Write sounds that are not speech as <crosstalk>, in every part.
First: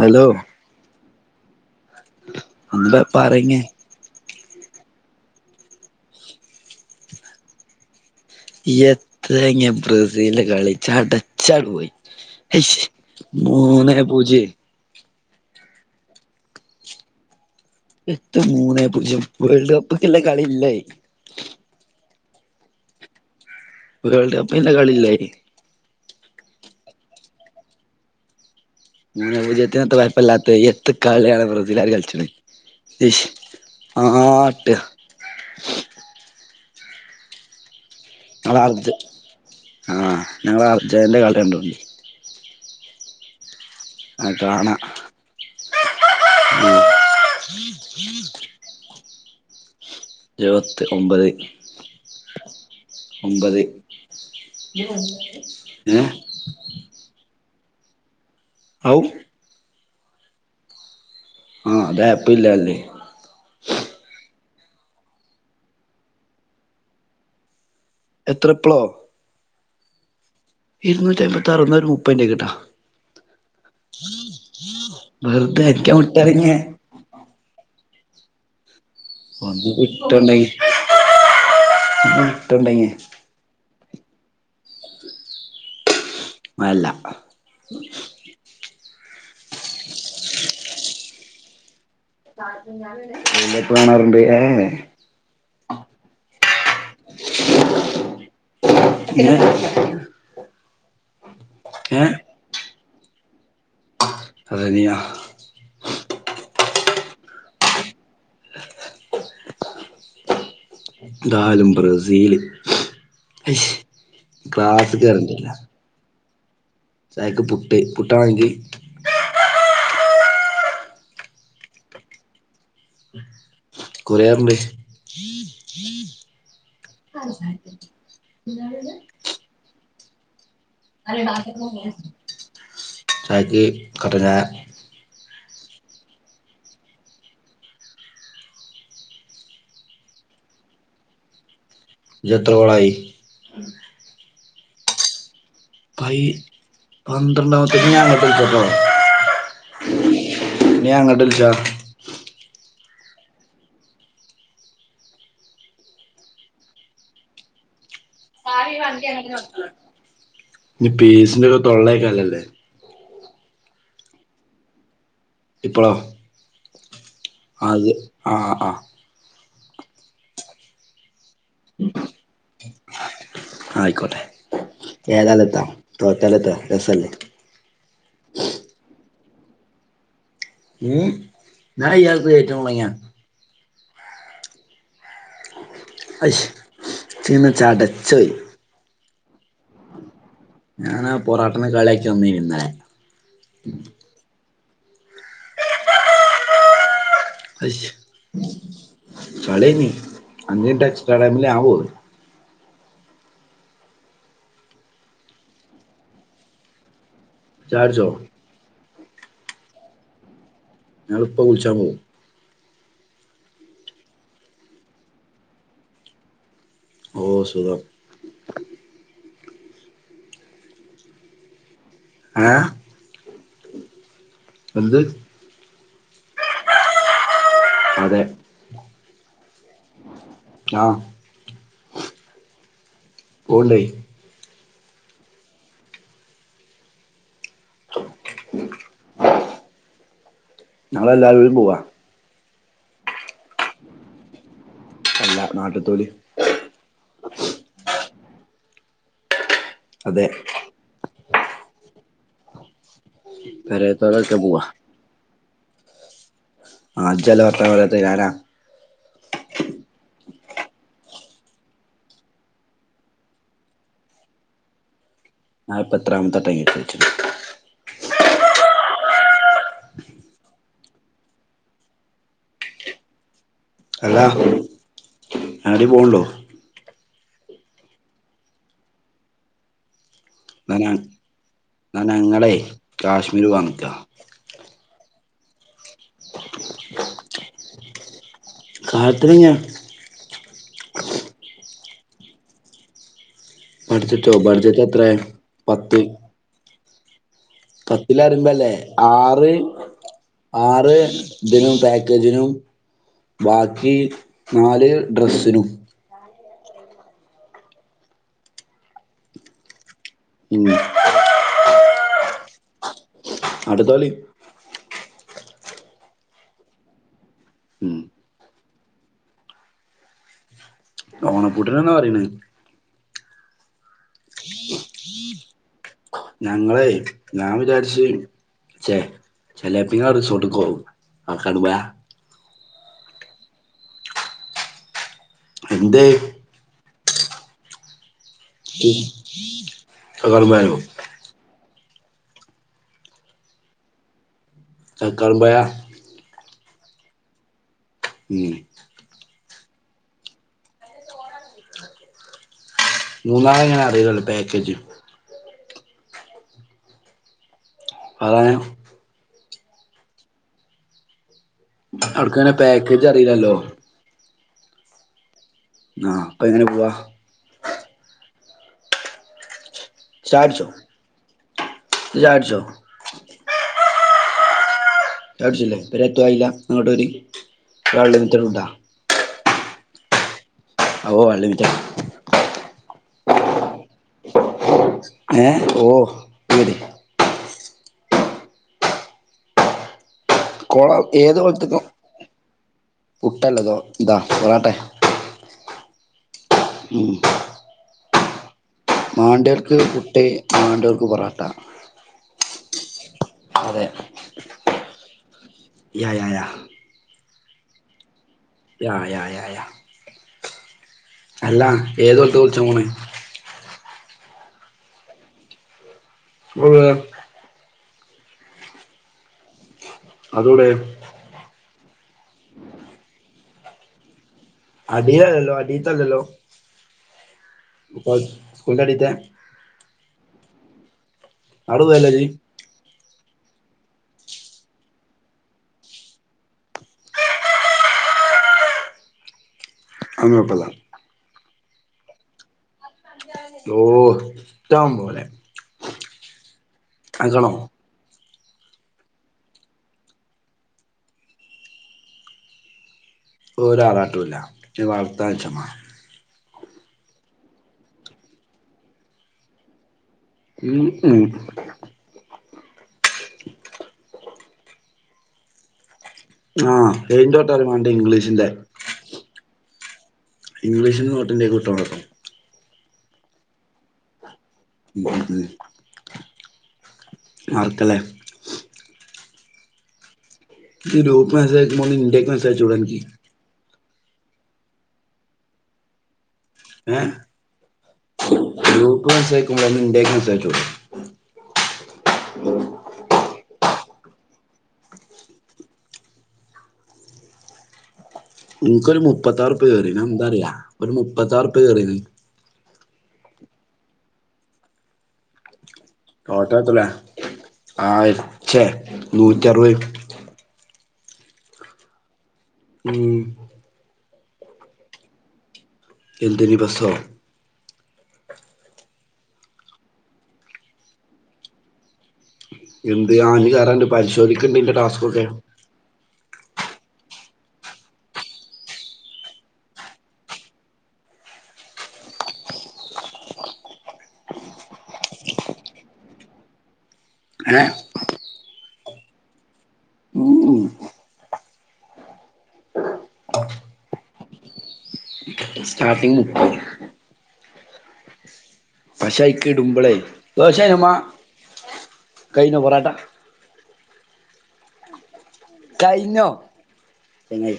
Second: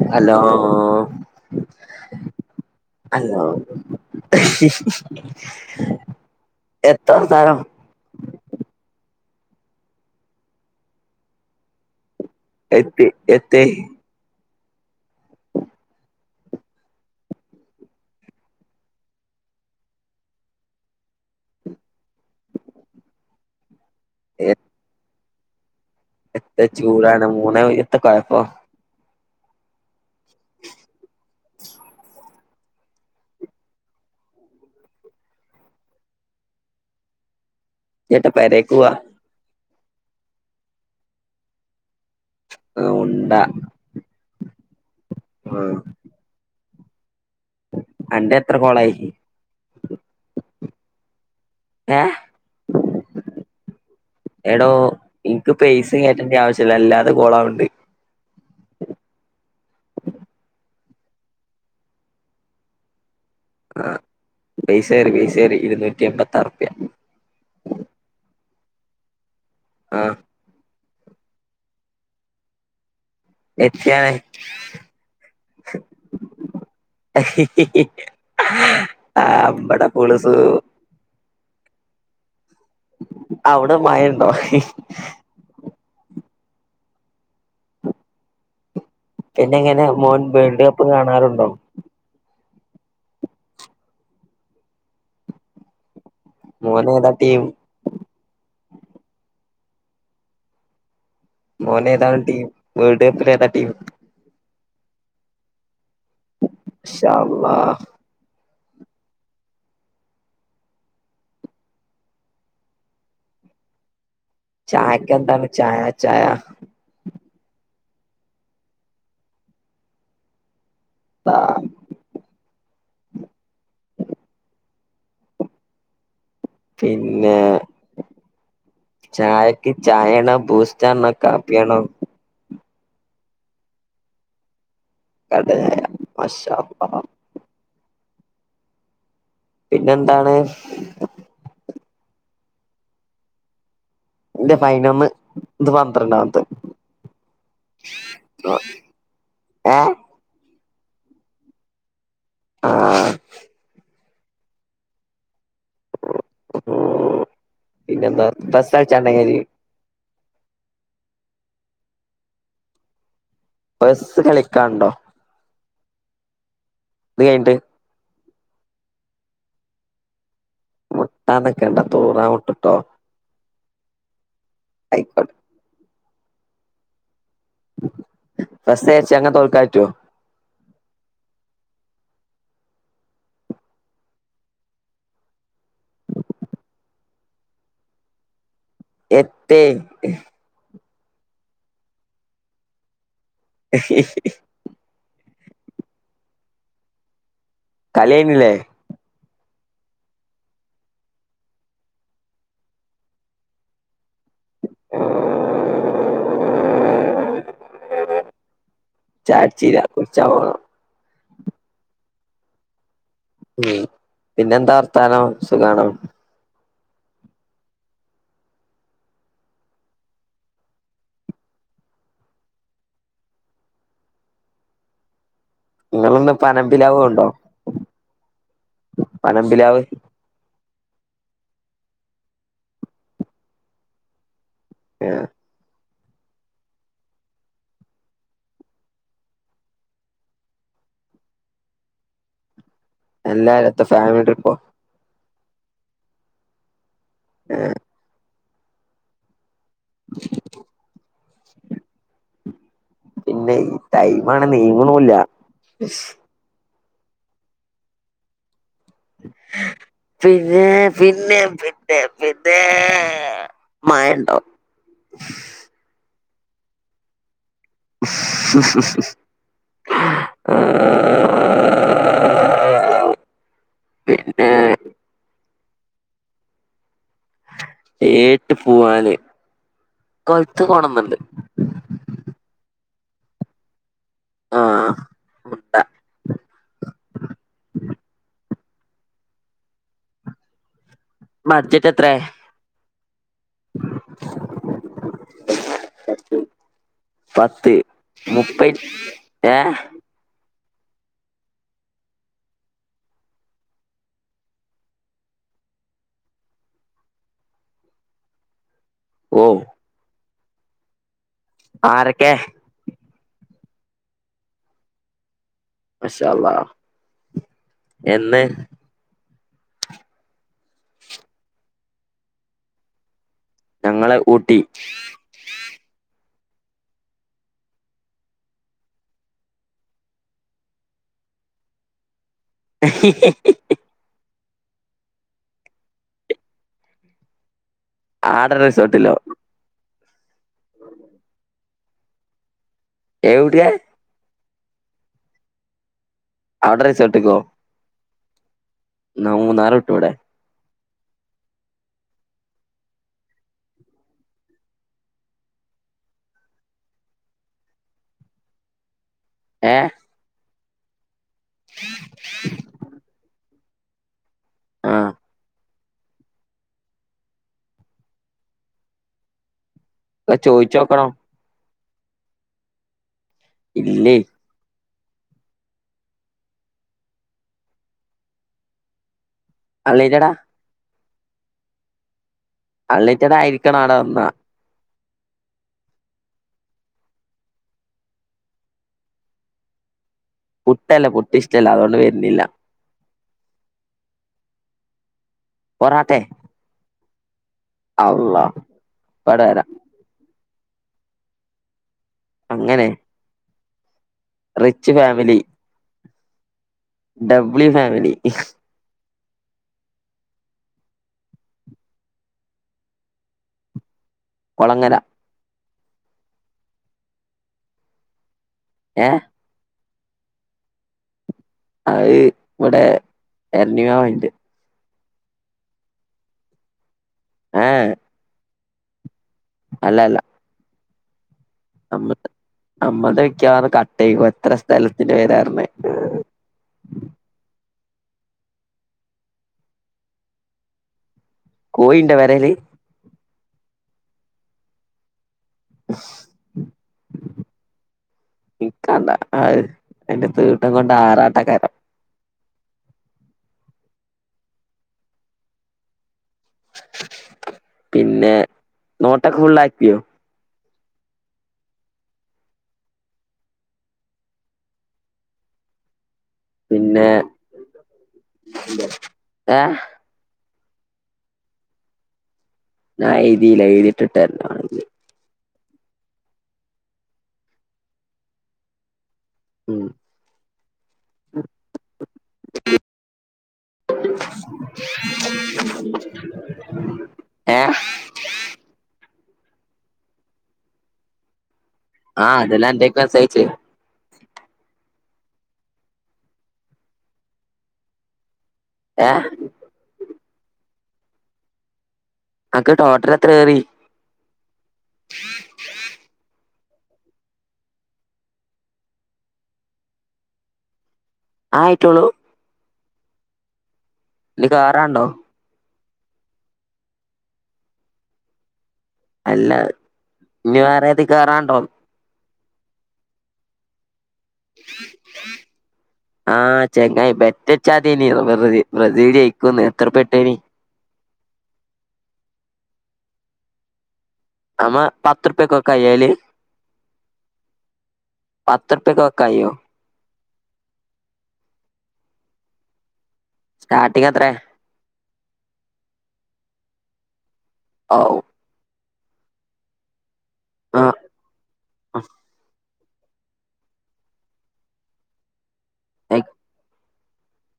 Hello. ഒന്ന് hello. പറഞ്ഞേ എത്ത വർത്താനം. യെത്തങ്ങെ ബ്രസീൽൻ്റെ കളി ചടച്ചട് പോയ്. ഐശ് എത്തി എത്തി മൂന്നേ പൂജ്യയ്. എത്ത മൂന്നേ പൂജ്യം വേൾഡ് കപ്പ്ക്ക് ല്ല കളില്ലയ്. വേൾഡ് കപ്പിനില്ല കളില്ലയ്ന്. എത്ത ചൂടാണ് മൂന്നേ എത്ത കൊഴ്പ്പം. മൂന്നെ പൂജ്യത്തിനെത്ത കൊയ്പ്പല്ലാത്ത് എത്ത് കള്യാണ് ബ്രസിലാര് കൾച്ച്ണ. ഐശ് ആട്ട. ചേട്ടാ പെരേക്ക് ങ്ങളർജ പോവാ ആഹ് ഞങ്ങളെ അർജന്റെ കളി കണ്ടോണ്ടി. ആ ഉണ്ട. ആ കാണ <inaudible> ഉം. അന്റെത്ര ഗോളായി. ഇരുപത്തി‌ ഒമ്പത്. ഏഹ്. ഒമ്പത് ഏ എടോ ഇൻക്ക് പെയ്സി കേറ്റണ്ട ആവശ്യല്ല അല്ലാതെ ഗോളാവ്ണ്ട്. ഔ. ആഹ് അതെപ്പ്ല്ല ല്ലെ. ആഹ് പെയ്സേറി പെയ്സേറി ഇരുന്നൂറ്റി എമ്പത്താറുപ്യ. എത്ര പ്ലോ. ആഹ്. ഇരുന്നൂറ്റി ഐമ്പത്താറൊ ന്നാ ഒര് മുപ്പ ഇൻ്റേക്ക്ട്ട. എത്തിയാണ് വെർതെ ഇക്ക്യാ വ്ട്ടര ഞ്ഞാ. ആഹ് അമ്പട പുളുസൂ. വിട്ടൊണ്ടങ്ങെ. അവ്ടെ മയണ്ടോ. മയല്ല. പിന്നെങ്ങനെ മോൻ വേൾഡ് കപ്പ് കാണാറുണ്ടോ. വേൾഡ് കപ്പ് കാണാറുണ്ട് ഏഹ് എഹ്. മോനേതാ ടീം. ഇത്. മോനേതാണ് ടീം വേൾഡ് കപ്പിലേതാ ടീം. അർജെന്റീന. ഷാ അളളാ. ന്താലും ബ്രസീല് ഐശ് ചായക്ക് എന്താണ് ക്ലാസ്ക്കെർങ്ങീല. ചായ ചായ. ചായ്ക്ക് പുട്ട് പുട്ടാണോ അൻക്ക്. താ കുറ്യേറ്ണ്ട്. പിന്നെ ചായക്ക് ചായണോ ബൂസ് റ്റാണോ കാപ്പ്യാണോ? ചായക്ക് കട്ടൻ ചായ. അതെ. മാഷാ അള്ളാ പിന്നെന്താണ്? ജ്ജ് എത്ര ഗോളായി ൻ്റെ പയ്നോന്ന് പൈ പന്ത്രണ്ടാമത്തേക്ക് ഏ <unintelligible> ഞാൻ അങ്ങട്ട് വിളിച്ചാ ആ ഉം പിന്നെന്താ ബസാഴ്ച്ചാണ്ട <unintelligible> ഇനി പേസിന്റെ ഓരോ തൊള്ളയേക്കാല്ലല്ലേ പസ്സ് കളിക്കാണ്ടോ? ഇപ്പോളോ ഇത് കഴിഞ്ഞിട്ട് അത് ആഹ് ആഹ് മുട്ടാനിക്കണ്ട തൂറാൻ മുട്ടുട്ടോ ആയിക്കോട്ടെ ആയിക്കോട്ടെ ഏതാലെന്താ തോറ്റാലെന്താ രസല്ലേ ബസ്ച്ചങ് തോൽക്കാറ്റോ ഉം ഞാൻ ഇയാൾക്ക് <unintelligible> ആയിഷ് ച്ച്ങ്ങനെ ചടച്ചോയ് എത്തെ ഞാനാ പൊറോട്ടനേ കളിയാക്കി വന്നിനിന്നലെ ഹി ഹി ഹി ആയിഷ് കളി കഴിഞ്ഞില്ലേ കളിഴിഞ്ഞ് അഞ്ച്നിറ്റ് എക്സ്ട്രാ ടൈമില് ഞാ പോന്ന് ചായട്ച്ചോ? ചായടിച്ചീല്ല. കുട്ച്ചാൻ പോണം. ഞള്പ്പ കുൾച്ചാ പോവും ഉം പിന്നെന്താർത്താനം സുഖാണോ ഓ സുഖം ആഹ് എന്ത്? നിങ്ങളിന്ന് പനംമ്പിലാവ് പോണ്ടോ? അതെ പനമ്പിലാവ് ആ പോവ്ണ്ടെയ് ഏ ഉം ങ്ങളെല്ലാരൂടി പോവാ എല്ലാരുത്താ ഫാമിലി ട്രിപ്പോ അല്ല നാട്ട്ത്തോല് ഏ അതെ പിന്നെ ഈ പെരേത്തോലൊക്കെ ടൈമാണേ പോവാ നീങ്ണുല്ല ശ് ആ ജ്ജ്അല്ലെ വർത്താനം പറ്യാതെ ഞാനാ <inaudible> പിന്നെ പിന്നെ പിന്നെ പിന്നേ മയ ണ്ടോ നാല്പ്പത്രാമത്ത ടൈമ്.. <unintelligible> ! !! അല്ല ആടേം പോണ് ണ്ടോ ഏട്ട് പോവാന് കൊൽത്ത് ന്നാ ഞാൻ പോണന്ന്ണ്ട് ന്നാ ഞങ്ങളെ കാശ്മീര് പോവാൻ നിക്കാ ആഹ് മുട്ട ! കാട്ട് <unintelligible> മർജറ്റ് എത്ര ബഡ്ജറ്റോ ബഡ്ജറ്റ് എത്രയോ പത്ത് പത്ത് പത്തി അരു മുപ്പ അല്ലേ ആറ് ഏഹ് ആറ് ഇതിനും പാക്കേജിനും ബാക്കി നാല് ഡ്രസ്സിനും ഓ ഹും ആരക്കെ ! ! അടുത്തോളി മാഷാ അള്ളാ ഉം എന്ന് ഓണപ്പൂട്ട്ന് ന്നാ പറണേ ഞങ്ങള് ഊട്ടി ഞങ്ങളെ ഞാൻ വിചാരിച്ച ചെചിലപ്പ റിസോർട്ട് പോകും കാക്കടപുഴ ഹ്.... എന്തായ് ആടെ ! റിസോർട്ടിലോ ! <unintelligible> എവിട്ടെ കക്കാടം പുഴ അവിടെ റിസോർട്ട് കൊ ഉം ന്ന മൂന്നാർ വിട്ടുടെ മൂന്നാർ ങ്ങാ അറിയല്ലല്ലേ പാക്കേജ് അത ഏ അവിടക്കങ്ങനെ പാക്കേജ് അറിയില്ലല്ലോ ആഹ് ആ പങ്ങനെ പോവാ ഒക്കെ ചായ കുടിച്ചോ? ചോയിച്ചോക്കണം ഇജ് ചായ കുടിച്ചോ? ഇല്ല്യ ചായ കുടിച്ചില്ലേ <unintelligible> അൺലിമിറ്റഡ അഓ അൺലിമിറ്റഡ അൺലിമിറ്റഡ് ആയിരിക്കണം അവിടെ വന്ന ഏഹ ഓഹ വരീൻ കൊള പുട്ട് ല്ല പുട്ട് ഏത് ഇഷ്ടല്ല കൊളത്ത്ക്കും അതുകൊണ്ട് വരുന്നില്ല പുട്ടല്ലതോ ഇതാ പൊറോട്ട പൊറാട്ട? ഉം അള്ള മാണ്ടവര്ക്ക്. പുട്ട്. മാണ്ടോർക്ക് പൊറാട്ട അങ്ങനെ അതെ റിച്ച് ഫാമിലി യ്യ യ്യ യ്യ ഡബ്ളി ഫാമിലി യ യ യ യ അല്ല ഏതോടത്ത കുളിച്ചാൻ പോണേ കൊളങ്ങരാ <unintelligible> ഏ അതെവിടെയ അഹ് ഇവടെ ഇരണിക ഉണ്ട് അടീലല്ലല്ലോ അടിത്തെ അല്ലല്ലോ ആഹ് <unintelligible> സ്കൂളിന്റെ അടീത്തെ അല്ല അല്ല അവിടെ പോവല്ലേ നമ്മ ഇജ്ജ് നമ്മടെ മിക്കവാറും കട്ട് ചെയ്യും എത്ര സ്ഥലത്തിന്റെ പേരാരുന്നു അങ്ങോട്ടല്ല കോയിയുണ്ടോ പെരേല് ഓ ഇഷ്ടം പോലെ ഹ്ഷ്.. കേൾക്കണോ എനിക്ക് വേണ്ട അയിന്റെ തീട്ടം കൊണ്ട് ആറാട്ടകാരം ഓരാറാട്ടും ഇല്ല ജ് വളർത്താൻ നിച്ചമാ പിന്നെ നോട്ടൊക്കെ ഫുള്ളാക്കിയോ ഉം ഉം ആഹ് പിന്നെ ഏതിന്റെ നോട്ടാ അനക്ക് വേണ്ടത് ഇംഗ്ലീഷിന്റെ ഏ ഇംഗ്ലീഷിന്റെ നോട്ട് ഉണ്ടെങ്കിൽ വിട്ടോളൂട്ടൊ ഞാൻ എഴുതീല്ല എഴുതിയിട്ട് വിട്ടേക്കാം ഏത് മാർക്കല്ലേ ഉം ഈ ഗ്രൂപ്പ് മെസ്സേജ് അയക്കുമ്പോലെ എന്റേതിലേക്ക് മെസ്സേജ് അയച്ച് കൂടെ നിനക്ക് <inaudible> ഏ ഏഹ് ഗ്രൂപ്പ് മെസ്സേജ് അയക്കും പോലെ എന്റേക്ക് മെസ്സേജ് അയച്ച് കൂടെ ആ അതല്ലേ അന്റെയ്ക്ക് മെസ്സേജ് അയച്ചത് എനിക്കൊരു ഏഹ് മുപ്പത്താറ് റുപ്പിക കേറീന് അത് എന്താ അറിയുവോ ഒരു മുപ്പത്താറ് റുപ്പിക കേറീന് അനക്ക് ടോട്ടൽ എത്ര കേറി <inaudible> ടോട്ടൽ <unintelligible> ആയി ഇച്ചേ നൂറ്റിയറുപത് ആയിട്ടൊള്ളൂ ഉം ഇനി കേറാനുണ്ടോ എന്തിനി ബസ്സോ അല്ല ഇനി വേറെ ഏതിൽ കേറാനുണ്ടോന്ന് എന്ത് ആ ഇനി കേറാനുണ്ട് പരിശോധിക്കുന്നുണ്ട് ഇന്റെ ടാസ്കൊക്കെ ആഹ് ചങ്ങായി ബെറ്റ് വെച്ചാതിനി ബ്രസീല് ജയിക്കൂന്ന് എത്ര ബെറ്റാണ് അമ്മ പത്ത് റുപ്പിയക്ക് <unintelligible> ഏ പത്ത് റുപ്പിയക്ക് വെക്കാൻ കഴിയുവോ ഉം ഉം സ്റ്റാർട്ടിങ്ങ് എത്രയാ സ്റ്റാർട്ടിങ്ങ് മുപ്പത് <unintelligible> പഷേയ്ക്ക്ടുമ്പളേ ദോശയൊമ്മ ആഹ് കൈഞ്ഞോ പൊറാട്ട കയിഞ്ഞോ എന്നത്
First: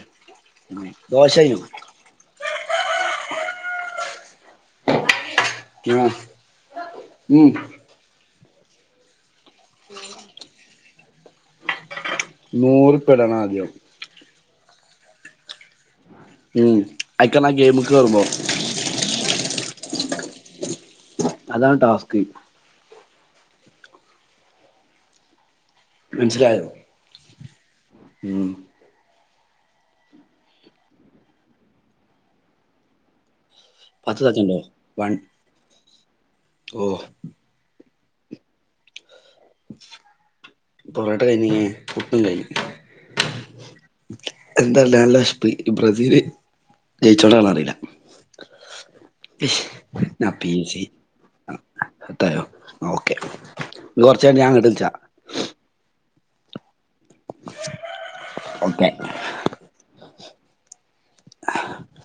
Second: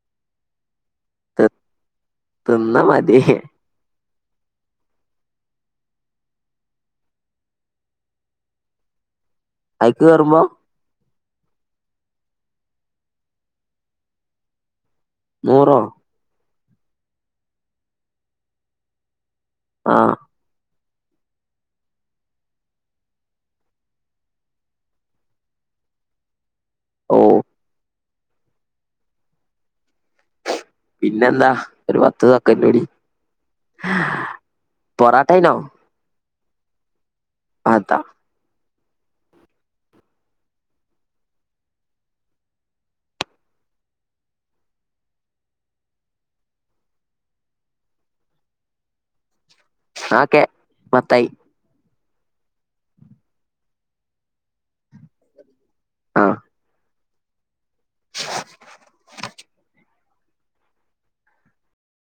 ദോശയിഞ്ഞോ തിന്ന മതി ആഹ് ഉംഹ് ഐക്ക് കേറുമ്പോ നൂറ് ഇപ്പൊ ഇടണം ആദ്യം നൂറോ? ഉം അയിക്കെന്ന ആ ഗെയിമ്ക്ക് കേറുമ്പം ആഹ് അതാണ് ടാസ്ക് മനസ്സിലായോ? ഓ ഉം പിന്നെന്താ ഒരു പത്ത്തക്കൂടി പൊറട്ടന്നോ ഓഹ് അത പൊറാട്ട കഴിഞ്ഞ് പുട്ടും കഴിഞ്ഞ് എന്താഉണ്ടാവാണോല്ലേ ബ്രസീല് ജയിച്ചോണ്ടന്നറിയില്ല ഒക്കെ പത്തായി പത്തായോ ഓക്കെ കുറച്ചായിട്ട് ഞങ്ങോട്ട് വിച്ചാ ആഹ് ഓക്കെ അഹ്